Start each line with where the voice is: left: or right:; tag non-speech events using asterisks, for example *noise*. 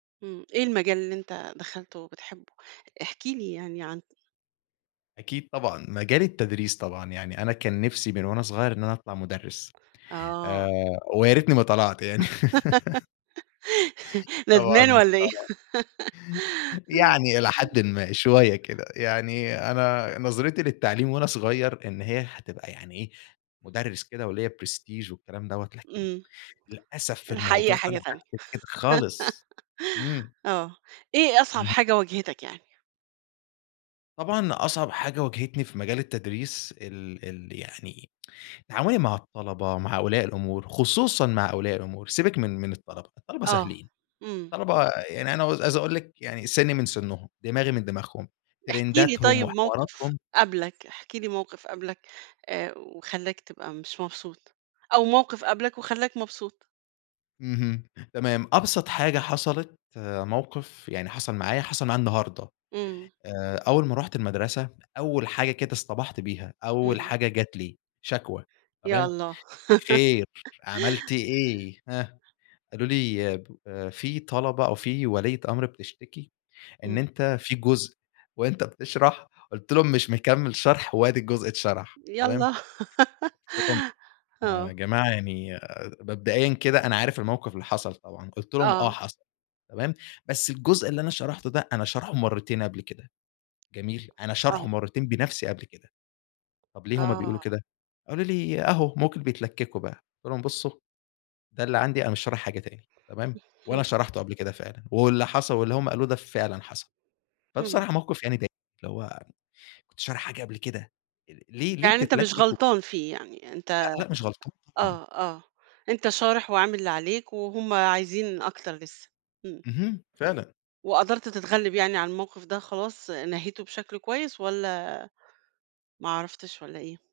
right: إمم، إيه المجال اللي أنت دخلته وبتحبه؟ احكِ لي يعني عنه.
left: أكيد طبعًا، مجالي التدريس طبعًا، يعني أنا كان نِفْسي من وأنا صغير إن أنا أطلع مدرس آآ،
right: آه.
left: ويا ريتني ما طلعت يعني. *laughs*
right: *laughs* ندْمان
left: طبعًا
right: والّا إيه؟
left: آه، يعني إلى حَدٍّ
right: *laughs*
left: ما، شوية كده، يعني أنا نظرتي للتعليم وأنا صغير إن هي هتبقى يعني إيه مدرس كده وليّا prestige والكلام دَوّة لكن
right: إمم،
left: للأسف الموضوع
right: الحقيقة حاجة
left: طلع
right: تانية،
left: غير كده خالص، إمم.
right: *laughs* آه، إيه أصعب
left: اهم.
right: حاجة وجهتك يعني؟
left: طبعًا، أصعب حاجة واجهتني في مجال التدريس ال ال يعني تعاملي مع الطلبة مع أولياء الأُمُور، خصوصًا مع أولياء الأُمُور سيْبِك من من الطلبة الطلبة
right: آه،
left: سهلين،
right: إمم.
left: الطلبة يعني أنا عايز أقول لِك، يعني سِنّي من سنّهم، دماغي من دماغهم
right: احكِ لي
left: ترنْداتهم
right: طيب موقف
left: وحِواراتهم.
right: قابْلك، احكِ لي موقف قابْلك آآ، وخلّاك تبقى مش مبسوط أو موقف قابْلك وخلّاك مبسوط؟
left: إمم، تمام، أبْسط حاجة حصلت آآ، موقف يعني حصل معايا حصل معي النهارده
right: إمم.
left: آآ، أول ما رُحت المَدْرسة أول حاجة كده اصْطَبَحْت بيها أول
right: إمم.
left: حاجة جات لي شكْوى،
right: يا
left: تمام
right: الله.
left: خير عملت
right: *laughs*
left: إيه؟ هاه؟ قالوا لي آآ، في طلبة أو في وليّة أمر بتشتكي إن
right: إمم.
left: أنت في جزء وأنت بتَشْرح قُلت لهم مش مكمّل شرْح وأدي الجزء اتْشَرح تمام؟
right: يلّا
left: قُلت لهم:
right: *laughs*
left: يا
right: آه.
left: جماعة يعني مبدئيًا كده أنا عارف الموقف اللي حصل طبعًا قُلت لهم: "آه
right: آه.
left: حصل تمام بس الجزء اللي أنا شَرَحْته ده أنا شَرْحه مرتين قبل كده، جميل أنا
right: آه.
left: شَرْحه مرتين بنَفْسي قبل كده طب ليه هُم بيقولوا
right: آه.
left: كده؟" قالوا لي: "أهو ممكن بيتْلكّكوا بقى" قُلت لهم: "بُصّوا ده اللي عندي أنا مش شارِح حاجة تاني تمام؟" وأنا
right: إمم.
left: شَرَحْته قبل كده فعلًا واللي حصل واللي هم قالوه ده فعلًا حصل،
right: إمم.
left: فبصراحة موْقف يعني بايخ اللي هو كنت شارِح حاجة قبل كده ليه ليه
right: يعني أنت مش
left: بيتْلكّكوا.
right: غلطان فيه يعني؟
left: لأ،
right: أنت
left: لأ، مش غلطان طبعًا.
right: آه، آه، أنت شارِح وعامل اللي عليك وهُم عايزين أكتر لسه، إمم.
left: اهم. فعلًا.
right: وقدرت تتغلِّب يعني على الموقف ده خلاص نَهيْته بشكْل كويس، والّا ما عرفتش والّا إيه؟